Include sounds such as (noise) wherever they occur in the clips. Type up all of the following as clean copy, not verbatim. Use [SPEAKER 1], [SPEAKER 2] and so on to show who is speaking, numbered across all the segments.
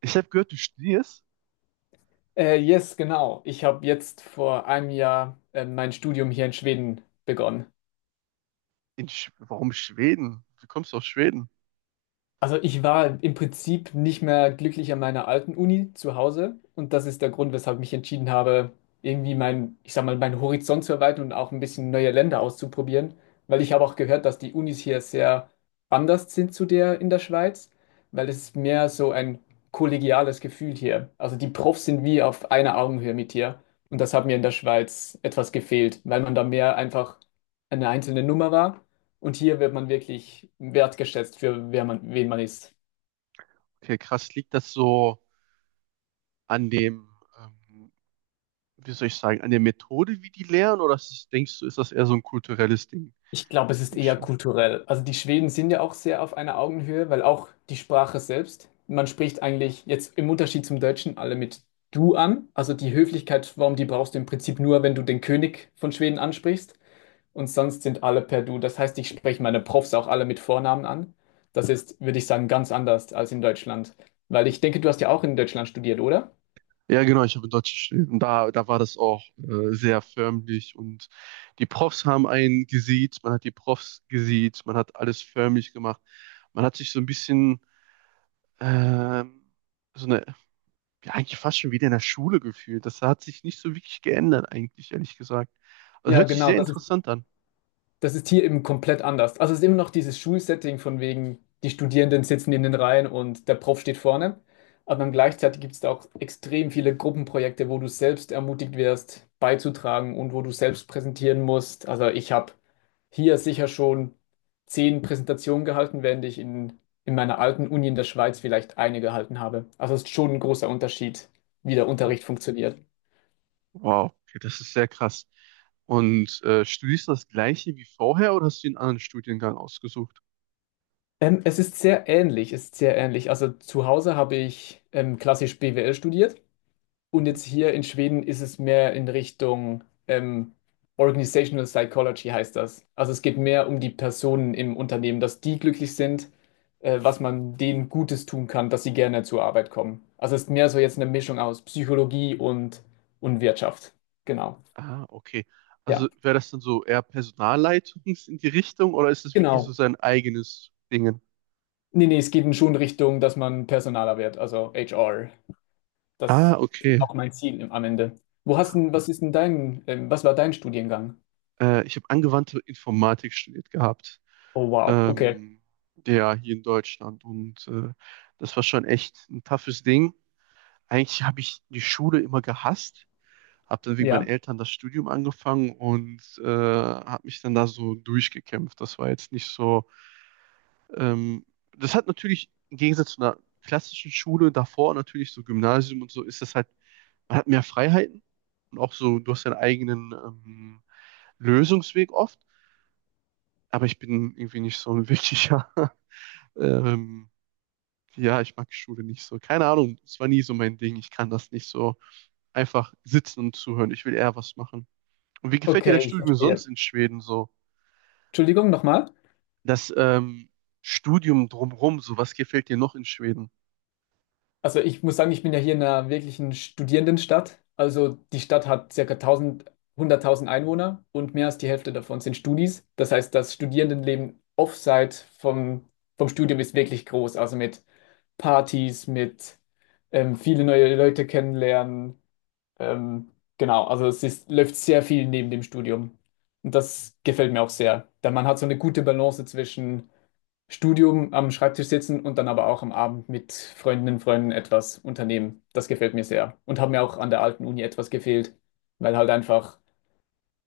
[SPEAKER 1] Ich habe gehört, du studierst
[SPEAKER 2] Yes, genau. Ich habe jetzt vor einem Jahr mein Studium hier in Schweden begonnen.
[SPEAKER 1] in Sch Warum Schweden? Du kommst aus Schweden.
[SPEAKER 2] Also ich war im Prinzip nicht mehr glücklich an meiner alten Uni zu Hause und das ist der Grund, weshalb ich mich entschieden habe, irgendwie ich sag mal, meinen Horizont zu erweitern und auch ein bisschen neue Länder auszuprobieren, weil ich habe auch gehört, dass die Unis hier sehr anders sind zu der in der Schweiz, weil es ist mehr so ein kollegiales Gefühl hier. Also die Profs sind wie auf einer Augenhöhe mit dir und das hat mir in der Schweiz etwas gefehlt, weil man da mehr einfach eine einzelne Nummer war und hier wird man wirklich wertgeschätzt für wer man, wen man ist.
[SPEAKER 1] Okay, krass. Liegt das so an dem, ähm, wie soll ich sagen, an der Methode, wie die lehren? Oder ist das, denkst du, ist das eher so ein kulturelles Ding
[SPEAKER 2] Ich glaube, es ist
[SPEAKER 1] in
[SPEAKER 2] eher
[SPEAKER 1] Schweden?
[SPEAKER 2] kulturell. Also die Schweden sind ja auch sehr auf einer Augenhöhe, weil auch die Sprache selbst, man spricht eigentlich jetzt im Unterschied zum Deutschen alle mit du an. Also die Höflichkeitsform, die brauchst du im Prinzip nur, wenn du den König von Schweden ansprichst. Und sonst sind alle per du. Das heißt, ich spreche meine Profs auch alle mit Vornamen an. Das ist, würde ich sagen, ganz anders als in Deutschland. Weil ich denke, du hast ja auch in Deutschland studiert, oder?
[SPEAKER 1] Ja, genau, ich habe in Deutsch studiert. Und da war das auch sehr förmlich. Und die Profs haben einen gesiezt, man hat die Profs gesiezt, man hat alles förmlich gemacht. Man hat sich so ein bisschen, ähm, so eine ja, eigentlich fast schon wieder in der Schule gefühlt. Das hat sich nicht so wirklich geändert, eigentlich, ehrlich gesagt. Also
[SPEAKER 2] Ja,
[SPEAKER 1] hört sich
[SPEAKER 2] genau.
[SPEAKER 1] sehr
[SPEAKER 2] Das
[SPEAKER 1] interessant an.
[SPEAKER 2] das ist hier eben komplett anders. Also es ist immer noch dieses Schulsetting von wegen, die Studierenden sitzen in den Reihen und der Prof steht vorne. Aber dann gleichzeitig gibt es da auch extrem viele Gruppenprojekte, wo du selbst ermutigt wirst, beizutragen und wo du selbst präsentieren musst. Also ich habe hier sicher schon 10 Präsentationen gehalten, während ich in meiner alten Uni in der Schweiz vielleicht eine gehalten habe. Also es ist schon ein großer Unterschied, wie der Unterricht funktioniert.
[SPEAKER 1] Wow, okay, das ist sehr krass. Und studierst du das gleiche wie vorher oder hast du einen anderen Studiengang ausgesucht?
[SPEAKER 2] Es ist sehr ähnlich, es ist sehr ähnlich. Also zu Hause habe ich klassisch BWL studiert und
[SPEAKER 1] Mhm.
[SPEAKER 2] jetzt hier in Schweden ist es mehr in Richtung Organizational Psychology heißt das. Also es geht mehr um die Personen im Unternehmen, dass die glücklich sind, was man denen Gutes tun kann, dass sie gerne zur Arbeit kommen. Also es ist mehr so jetzt eine Mischung aus Psychologie und Wirtschaft. Genau.
[SPEAKER 1] Ah, okay. Also
[SPEAKER 2] Ja,
[SPEAKER 1] wäre das dann so eher Personalleitung in die Richtung oder ist das wirklich so
[SPEAKER 2] genau.
[SPEAKER 1] sein eigenes Ding?
[SPEAKER 2] Nee, nee, es geht schon Richtung, dass man personaler wird, also HR. Das
[SPEAKER 1] Ah,
[SPEAKER 2] ist
[SPEAKER 1] okay.
[SPEAKER 2] auch mein Ziel am Ende. Wo hast denn, was ist denn was war dein Studiengang?
[SPEAKER 1] Ich habe angewandte Informatik studiert gehabt.
[SPEAKER 2] Oh wow, okay.
[SPEAKER 1] Ähm, ja, hier in Deutschland. Und das war schon echt ein toughes Ding. Eigentlich habe ich die Schule immer gehasst, habe dann wegen meinen
[SPEAKER 2] Ja,
[SPEAKER 1] Eltern das Studium angefangen und habe mich dann da so durchgekämpft. Das war jetzt nicht so. Ähm, Das hat natürlich im Gegensatz zu einer klassischen Schule davor, natürlich so Gymnasium und so, ist das halt, man hat mehr Freiheiten und auch so, du hast deinen eigenen, Lösungsweg oft, aber ich bin irgendwie nicht so ein wirklicher. (laughs) ähm, ja, ich mag Schule nicht so. Keine Ahnung, es war nie so mein Ding. Ich kann das nicht so einfach sitzen und zuhören. Ich will eher was machen. Und wie gefällt dir
[SPEAKER 2] okay,
[SPEAKER 1] das
[SPEAKER 2] ich
[SPEAKER 1] Studium
[SPEAKER 2] verstehe.
[SPEAKER 1] sonst in Schweden so?
[SPEAKER 2] Entschuldigung, nochmal.
[SPEAKER 1] Das, Studium drumherum, so was gefällt dir noch in Schweden?
[SPEAKER 2] Also ich muss sagen, ich bin ja hier in einer wirklichen Studierendenstadt. Also die Stadt hat circa 1000, 100.000 Einwohner und mehr als die Hälfte davon sind Studis. Das heißt, das Studierendenleben offside vom Studium ist wirklich groß. Also mit Partys, mit viele neue Leute kennenlernen. Ähm, genau, also es ist, läuft sehr viel neben dem Studium. Und das gefällt mir auch sehr. Denn man hat so eine gute Balance zwischen Studium am Schreibtisch sitzen und dann aber auch am Abend mit Freundinnen und Freunden etwas unternehmen. Das gefällt mir sehr. Und hat mir auch an der alten Uni etwas gefehlt, weil halt einfach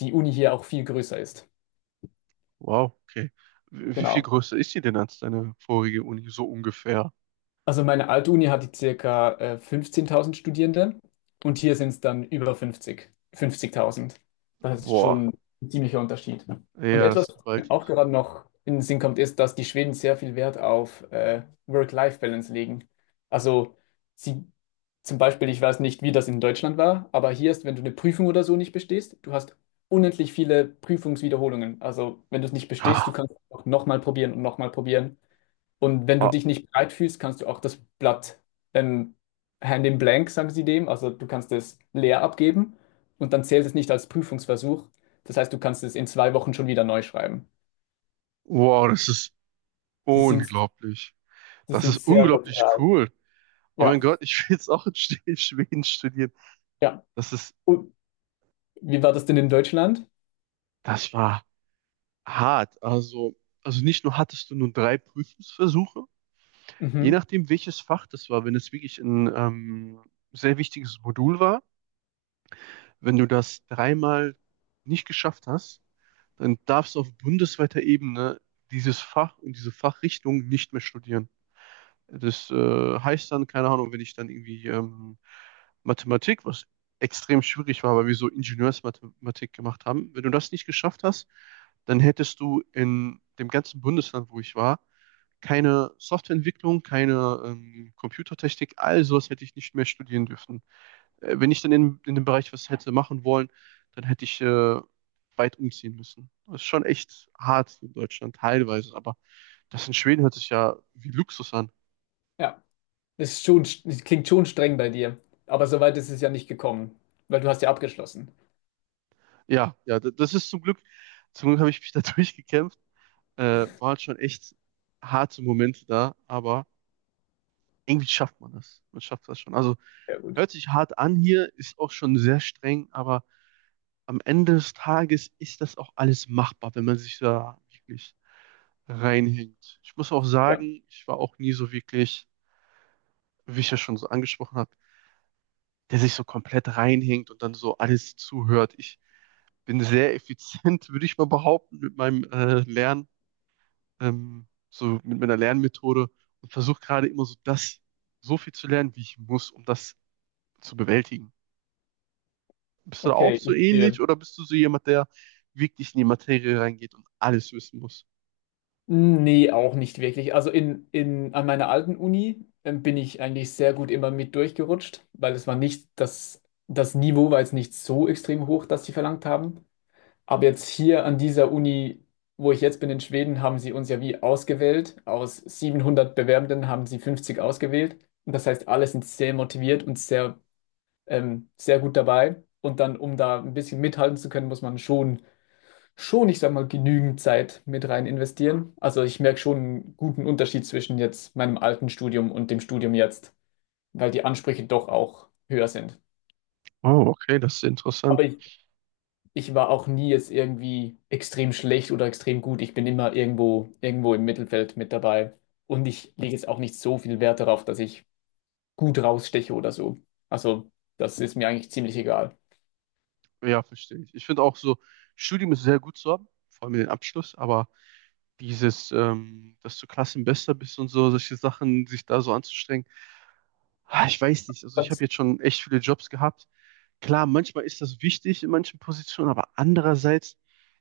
[SPEAKER 2] die Uni hier auch viel größer ist.
[SPEAKER 1] Wow, okay. Wie viel
[SPEAKER 2] Genau.
[SPEAKER 1] größer ist die denn als deine vorige Uni? So ungefähr.
[SPEAKER 2] Also meine alte Uni hatte circa 15.000 Studierende und hier sind es dann über 50, 50.000. Das ist
[SPEAKER 1] Boah,
[SPEAKER 2] schon ein ziemlicher Unterschied. Und
[SPEAKER 1] ja, das
[SPEAKER 2] etwas,
[SPEAKER 1] ist
[SPEAKER 2] was mir auch
[SPEAKER 1] gewaltig.
[SPEAKER 2] gerade noch in den Sinn kommt, ist, dass die Schweden sehr viel Wert auf Work-Life-Balance legen. Also sie zum Beispiel, ich weiß nicht, wie das in Deutschland war, aber hier ist, wenn du eine Prüfung oder so nicht bestehst, du hast unendlich viele Prüfungswiederholungen. Also wenn du es nicht bestehst, du
[SPEAKER 1] Ah,
[SPEAKER 2] kannst es auch nochmal probieren. Und wenn du
[SPEAKER 1] ah,
[SPEAKER 2] dich nicht bereit fühlst, kannst du auch das Blatt ähm, hand in blank, sagen sie dem, also du kannst es leer abgeben und dann zählt es nicht als Prüfungsversuch. Das heißt, du kannst es in 2 Wochen schon wieder neu schreiben.
[SPEAKER 1] wow, das ist
[SPEAKER 2] Sie sind,
[SPEAKER 1] unglaublich.
[SPEAKER 2] sie
[SPEAKER 1] Das
[SPEAKER 2] sind
[SPEAKER 1] ist
[SPEAKER 2] sehr, mhm,
[SPEAKER 1] unglaublich
[SPEAKER 2] sozial.
[SPEAKER 1] cool. Oh mein
[SPEAKER 2] Ja,
[SPEAKER 1] Gott, ich will jetzt auch in Schweden studieren.
[SPEAKER 2] ja.
[SPEAKER 1] Das ist,
[SPEAKER 2] Und wie war das denn in Deutschland?
[SPEAKER 1] Das war hart. Also, nicht nur hattest du nur drei Prüfungsversuche, je
[SPEAKER 2] Mhm.
[SPEAKER 1] nachdem, welches Fach das war, wenn es wirklich ein, sehr wichtiges Modul war, wenn du das dreimal nicht geschafft hast, dann darfst du auf bundesweiter Ebene dieses Fach und diese Fachrichtung nicht mehr studieren. Das heißt dann, keine Ahnung, wenn ich dann irgendwie, Mathematik, was extrem schwierig war, weil wir so Ingenieursmathematik gemacht haben, wenn du das nicht geschafft hast, dann hättest du in dem ganzen Bundesland, wo ich war, keine Softwareentwicklung, keine, Computertechnik, all sowas hätte ich nicht mehr studieren dürfen. Wenn ich dann in dem Bereich was hätte machen wollen, dann hätte ich weit umziehen müssen. Das ist schon echt hart in Deutschland, teilweise, aber das in Schweden hört sich ja wie Luxus an.
[SPEAKER 2] Ja, das ist schon, das klingt schon streng bei dir, aber soweit ist es ja nicht gekommen, weil du hast ja abgeschlossen.
[SPEAKER 1] Ja, ja, das ist zum Glück habe ich mich da (laughs) durchgekämpft. Waren schon echt harte Momente da, aber irgendwie schafft man das. Man schafft das schon. Also
[SPEAKER 2] Sehr gut.
[SPEAKER 1] hört sich hart an hier, ist auch schon sehr streng, aber am Ende des Tages ist das auch alles machbar, wenn man sich da wirklich reinhängt. Ich muss auch
[SPEAKER 2] Ja,
[SPEAKER 1] sagen, ich war auch nie so wirklich, wie ich ja schon so angesprochen habe, der sich so komplett reinhängt und dann so alles zuhört. Ich bin sehr effizient, (laughs) würde ich mal behaupten, mit meinem Lernen, so mit meiner Lernmethode, und versuche gerade immer so das, so viel zu lernen, wie ich muss, um das zu bewältigen. Bist du da auch
[SPEAKER 2] okay,
[SPEAKER 1] so
[SPEAKER 2] ich
[SPEAKER 1] ähnlich
[SPEAKER 2] sehe.
[SPEAKER 1] oder bist du so jemand, der wirklich in die Materie reingeht und alles wissen muss?
[SPEAKER 2] Nee, auch nicht wirklich. Also an meiner alten Uni bin ich eigentlich sehr gut immer mit durchgerutscht, weil es war nicht das Niveau war jetzt nicht so extrem hoch, dass sie verlangt haben. Aber jetzt hier an dieser Uni, wo ich jetzt bin in Schweden, haben sie uns ja wie ausgewählt. Aus 700 Bewerbenden haben sie 50 ausgewählt. Und das heißt, alle sind sehr motiviert und sehr, sehr gut dabei. Und dann, um da ein bisschen mithalten zu können, muss man schon, ich sag mal, genügend Zeit mit rein investieren. Also ich merke schon einen guten Unterschied zwischen jetzt meinem alten Studium und dem Studium jetzt, weil die Ansprüche doch auch höher sind.
[SPEAKER 1] Oh, okay, das ist interessant.
[SPEAKER 2] Aber ich war auch nie jetzt irgendwie extrem schlecht oder extrem gut. Ich bin immer irgendwo, irgendwo im Mittelfeld mit dabei. Und ich lege jetzt auch nicht so viel Wert darauf, dass ich gut raussteche oder so. Also das ist mir eigentlich ziemlich egal.
[SPEAKER 1] Ja, verstehe ich. Ich finde auch so, Studium ist sehr gut zu haben, vor allem den Abschluss, aber dieses, dass du Klassenbester bist und so, solche Sachen, sich da so anzustrengen, ah, ich weiß nicht. Also ich habe jetzt schon echt viele Jobs gehabt. Klar, manchmal ist das wichtig in manchen Positionen, aber andererseits,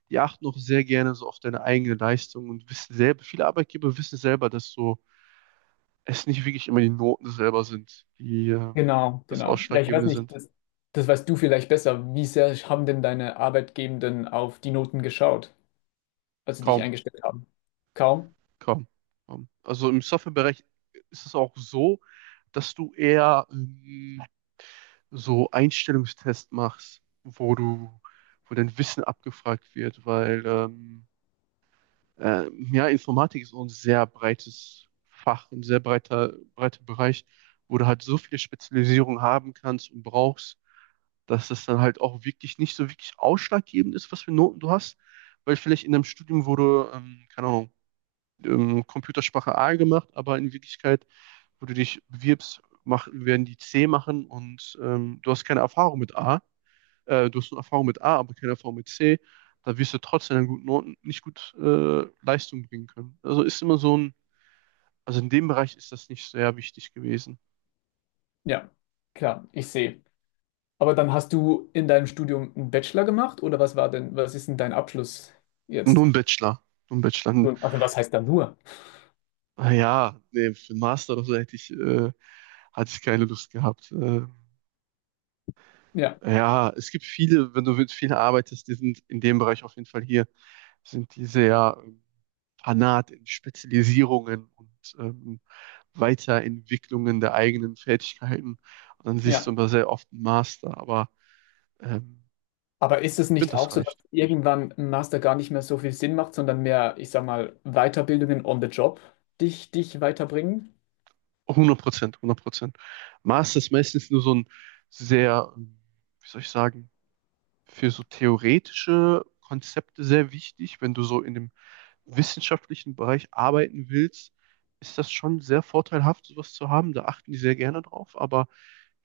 [SPEAKER 1] die achten auch sehr gerne so auf deine eigene Leistung und wissen selber, viele Arbeitgeber wissen selber, dass so es nicht wirklich immer die Noten selber sind, die
[SPEAKER 2] Genau,
[SPEAKER 1] das
[SPEAKER 2] genau. Ja, ich weiß
[SPEAKER 1] Ausschlaggebende
[SPEAKER 2] nicht,
[SPEAKER 1] sind.
[SPEAKER 2] das weißt du vielleicht besser. Wie sehr haben denn deine Arbeitgebenden auf die Noten geschaut, als sie dich
[SPEAKER 1] Kaum,
[SPEAKER 2] eingestellt haben? Kaum?
[SPEAKER 1] kaum, kaum. Also im Softwarebereich ist es auch so, dass du eher, so Einstellungstests machst, wo dein Wissen abgefragt wird, weil ja, Informatik ist so ein sehr breites Fach, ein sehr breiter, breiter Bereich, wo du halt so viele Spezialisierung haben kannst und brauchst, dass das dann halt auch wirklich nicht so wirklich ausschlaggebend ist, was für Noten du hast. Weil vielleicht in einem Studium wurde, keine Ahnung, Computersprache A gemacht, aber in Wirklichkeit, wo du dich bewirbst, werden die C machen und du hast eine Erfahrung mit A, aber keine Erfahrung mit C, da wirst du trotzdem an guten Noten nicht gut Leistung bringen können. Also ist immer also in dem Bereich ist das nicht sehr wichtig gewesen.
[SPEAKER 2] Ja, klar, ich sehe. Aber dann hast du in deinem Studium einen Bachelor gemacht oder was war denn, was ist denn dein Abschluss jetzt?
[SPEAKER 1] Nur ein Bachelor. Nur ein Bachelor.
[SPEAKER 2] Nun, also was heißt da nur?
[SPEAKER 1] Ah, ja, nee, für einen Master oder so hatte ich keine Lust gehabt.
[SPEAKER 2] Ja,
[SPEAKER 1] Ja, es gibt viele, wenn du mit vielen arbeitest, die sind in dem Bereich auf jeden Fall hier. Sind die sehr, fanat in Spezialisierungen und, Weiterentwicklungen der eigenen Fähigkeiten. Und dann siehst
[SPEAKER 2] ja.
[SPEAKER 1] du immer sehr oft einen Master, aber ähm,
[SPEAKER 2] Aber ist es
[SPEAKER 1] ich finde,
[SPEAKER 2] nicht
[SPEAKER 1] das
[SPEAKER 2] auch so, dass
[SPEAKER 1] reicht.
[SPEAKER 2] irgendwann ein Master gar nicht mehr so viel Sinn macht, sondern mehr, ich sag mal, Weiterbildungen on the job dich weiterbringen?
[SPEAKER 1] 100%, 100%. Master ist meistens nur so ein sehr, wie soll ich sagen, für so theoretische Konzepte sehr wichtig. Wenn du so in dem wissenschaftlichen Bereich arbeiten willst, ist das schon sehr vorteilhaft, sowas zu haben. Da achten die sehr gerne drauf. Aber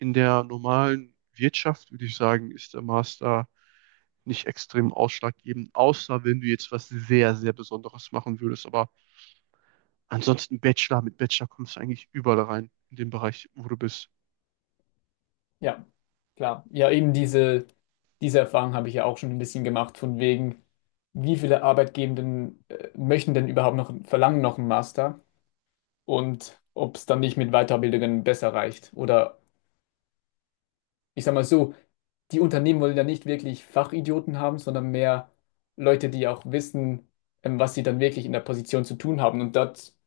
[SPEAKER 1] in der normalen Wirtschaft würde ich sagen, ist der Master nicht extrem ausschlaggebend, außer wenn du jetzt was sehr, sehr Besonderes machen würdest. Aber ansonsten Bachelor, mit Bachelor kommst du eigentlich überall rein, in dem Bereich, wo du bist.
[SPEAKER 2] Ja, klar. Ja, eben diese Erfahrung habe ich ja auch schon ein bisschen gemacht, von wegen, wie viele Arbeitgebenden möchten denn überhaupt noch, verlangen noch einen Master und ob es dann nicht mit Weiterbildungen besser reicht. Oder ich sage mal so, die Unternehmen wollen ja nicht wirklich Fachidioten haben, sondern mehr Leute, die auch wissen, was sie dann wirklich in der Position zu tun haben. Und das,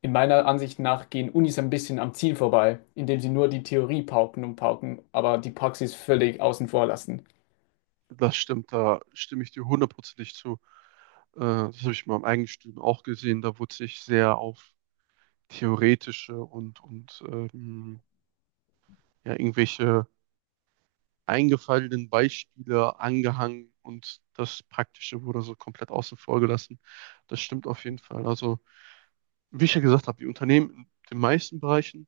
[SPEAKER 2] in meiner Ansicht nach, gehen Unis ein bisschen am Ziel vorbei, indem sie nur die Theorie pauken und pauken, aber die Praxis völlig außen vor lassen.
[SPEAKER 1] Das stimmt, da stimme ich dir hundertprozentig zu. Das habe ich in meinem eigenen Studium auch gesehen. Da wurde sich sehr auf theoretische und ja, irgendwelche eingefallenen Beispiele angehangen und das Praktische wurde so komplett außen vor gelassen. Das stimmt auf jeden Fall. Also, wie ich ja gesagt habe, die Unternehmen in den meisten Bereichen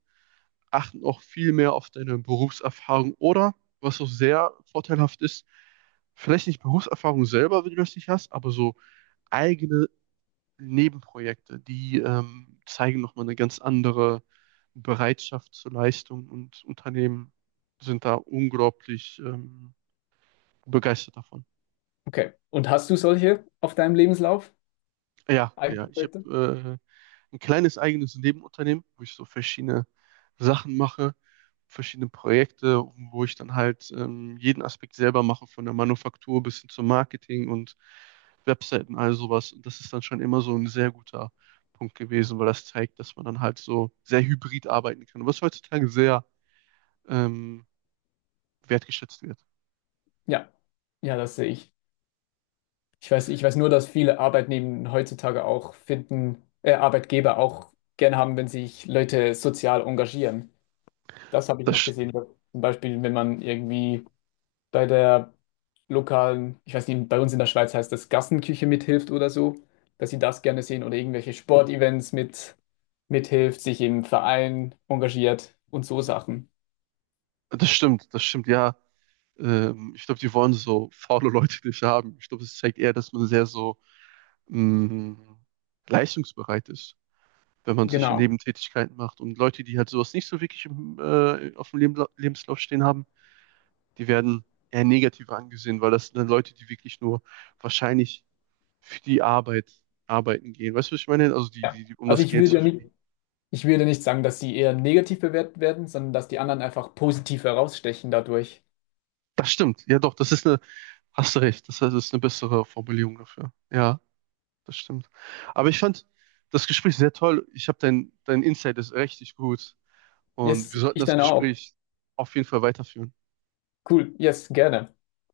[SPEAKER 1] achten auch viel mehr auf deine Berufserfahrung oder, was auch sehr vorteilhaft ist, vielleicht nicht Berufserfahrung selber, wenn du das nicht hast, aber so eigene Nebenprojekte, die, zeigen nochmal eine ganz andere Bereitschaft zur Leistung, und Unternehmen sind da unglaublich, begeistert davon.
[SPEAKER 2] Okay. Und hast du solche auf deinem Lebenslauf?
[SPEAKER 1] Ja, ja, ich
[SPEAKER 2] Eigenprojekte?
[SPEAKER 1] habe ein kleines eigenes Nebenunternehmen, wo ich so verschiedene Sachen mache, verschiedene Projekte, wo ich dann halt, jeden Aspekt selber mache, von der Manufaktur bis hin zum Marketing und Webseiten, all sowas. Und das ist dann schon immer so ein sehr guter Punkt gewesen, weil das zeigt, dass man dann halt so sehr hybrid arbeiten kann, was heutzutage sehr, ähm, wertgeschätzt wird.
[SPEAKER 2] Ja. Ja, das sehe ich. Ich weiß nur, dass viele Arbeitnehmer heutzutage auch finden, Arbeitgeber auch gern haben, wenn sich Leute sozial engagieren. Das habe ich
[SPEAKER 1] Das,
[SPEAKER 2] noch
[SPEAKER 1] sch-
[SPEAKER 2] gesehen. Zum Beispiel, wenn man irgendwie bei der lokalen, ich weiß nicht, bei uns in der Schweiz heißt das Gassenküche mithilft oder so, dass sie das gerne sehen oder irgendwelche Sportevents mithilft, sich im Verein engagiert und so Sachen.
[SPEAKER 1] Das stimmt, das stimmt, ja. Ich glaube, die wollen so faule Leute nicht haben. Ich glaube, es zeigt eher, dass man sehr so, mh, leistungsbereit ist, wenn man solche
[SPEAKER 2] Genau.
[SPEAKER 1] Nebentätigkeiten macht. Und Leute, die halt sowas nicht so wirklich auf dem Lebenslauf stehen haben, die werden eher negativer angesehen, weil das sind dann Leute, die wirklich nur wahrscheinlich für die Arbeit arbeiten gehen. Weißt du, was ich meine? Also die,
[SPEAKER 2] Ja.
[SPEAKER 1] die, die um
[SPEAKER 2] Also
[SPEAKER 1] das
[SPEAKER 2] ich
[SPEAKER 1] Geld
[SPEAKER 2] will
[SPEAKER 1] zu
[SPEAKER 2] ja nicht,
[SPEAKER 1] verdienen.
[SPEAKER 2] ich will ja nicht sagen, dass sie eher negativ bewertet werden, sondern dass die anderen einfach positiv herausstechen dadurch.
[SPEAKER 1] Das stimmt. Ja, doch, das ist eine, hast du recht, das ist eine bessere Formulierung dafür. Ja, das stimmt. Aber ich fand das Gespräch sehr toll. Dein Insight ist richtig gut. Und wir
[SPEAKER 2] Yes,
[SPEAKER 1] sollten
[SPEAKER 2] ich
[SPEAKER 1] das
[SPEAKER 2] dann auch.
[SPEAKER 1] Gespräch auf jeden Fall weiterführen.
[SPEAKER 2] Cool, yes, gerne.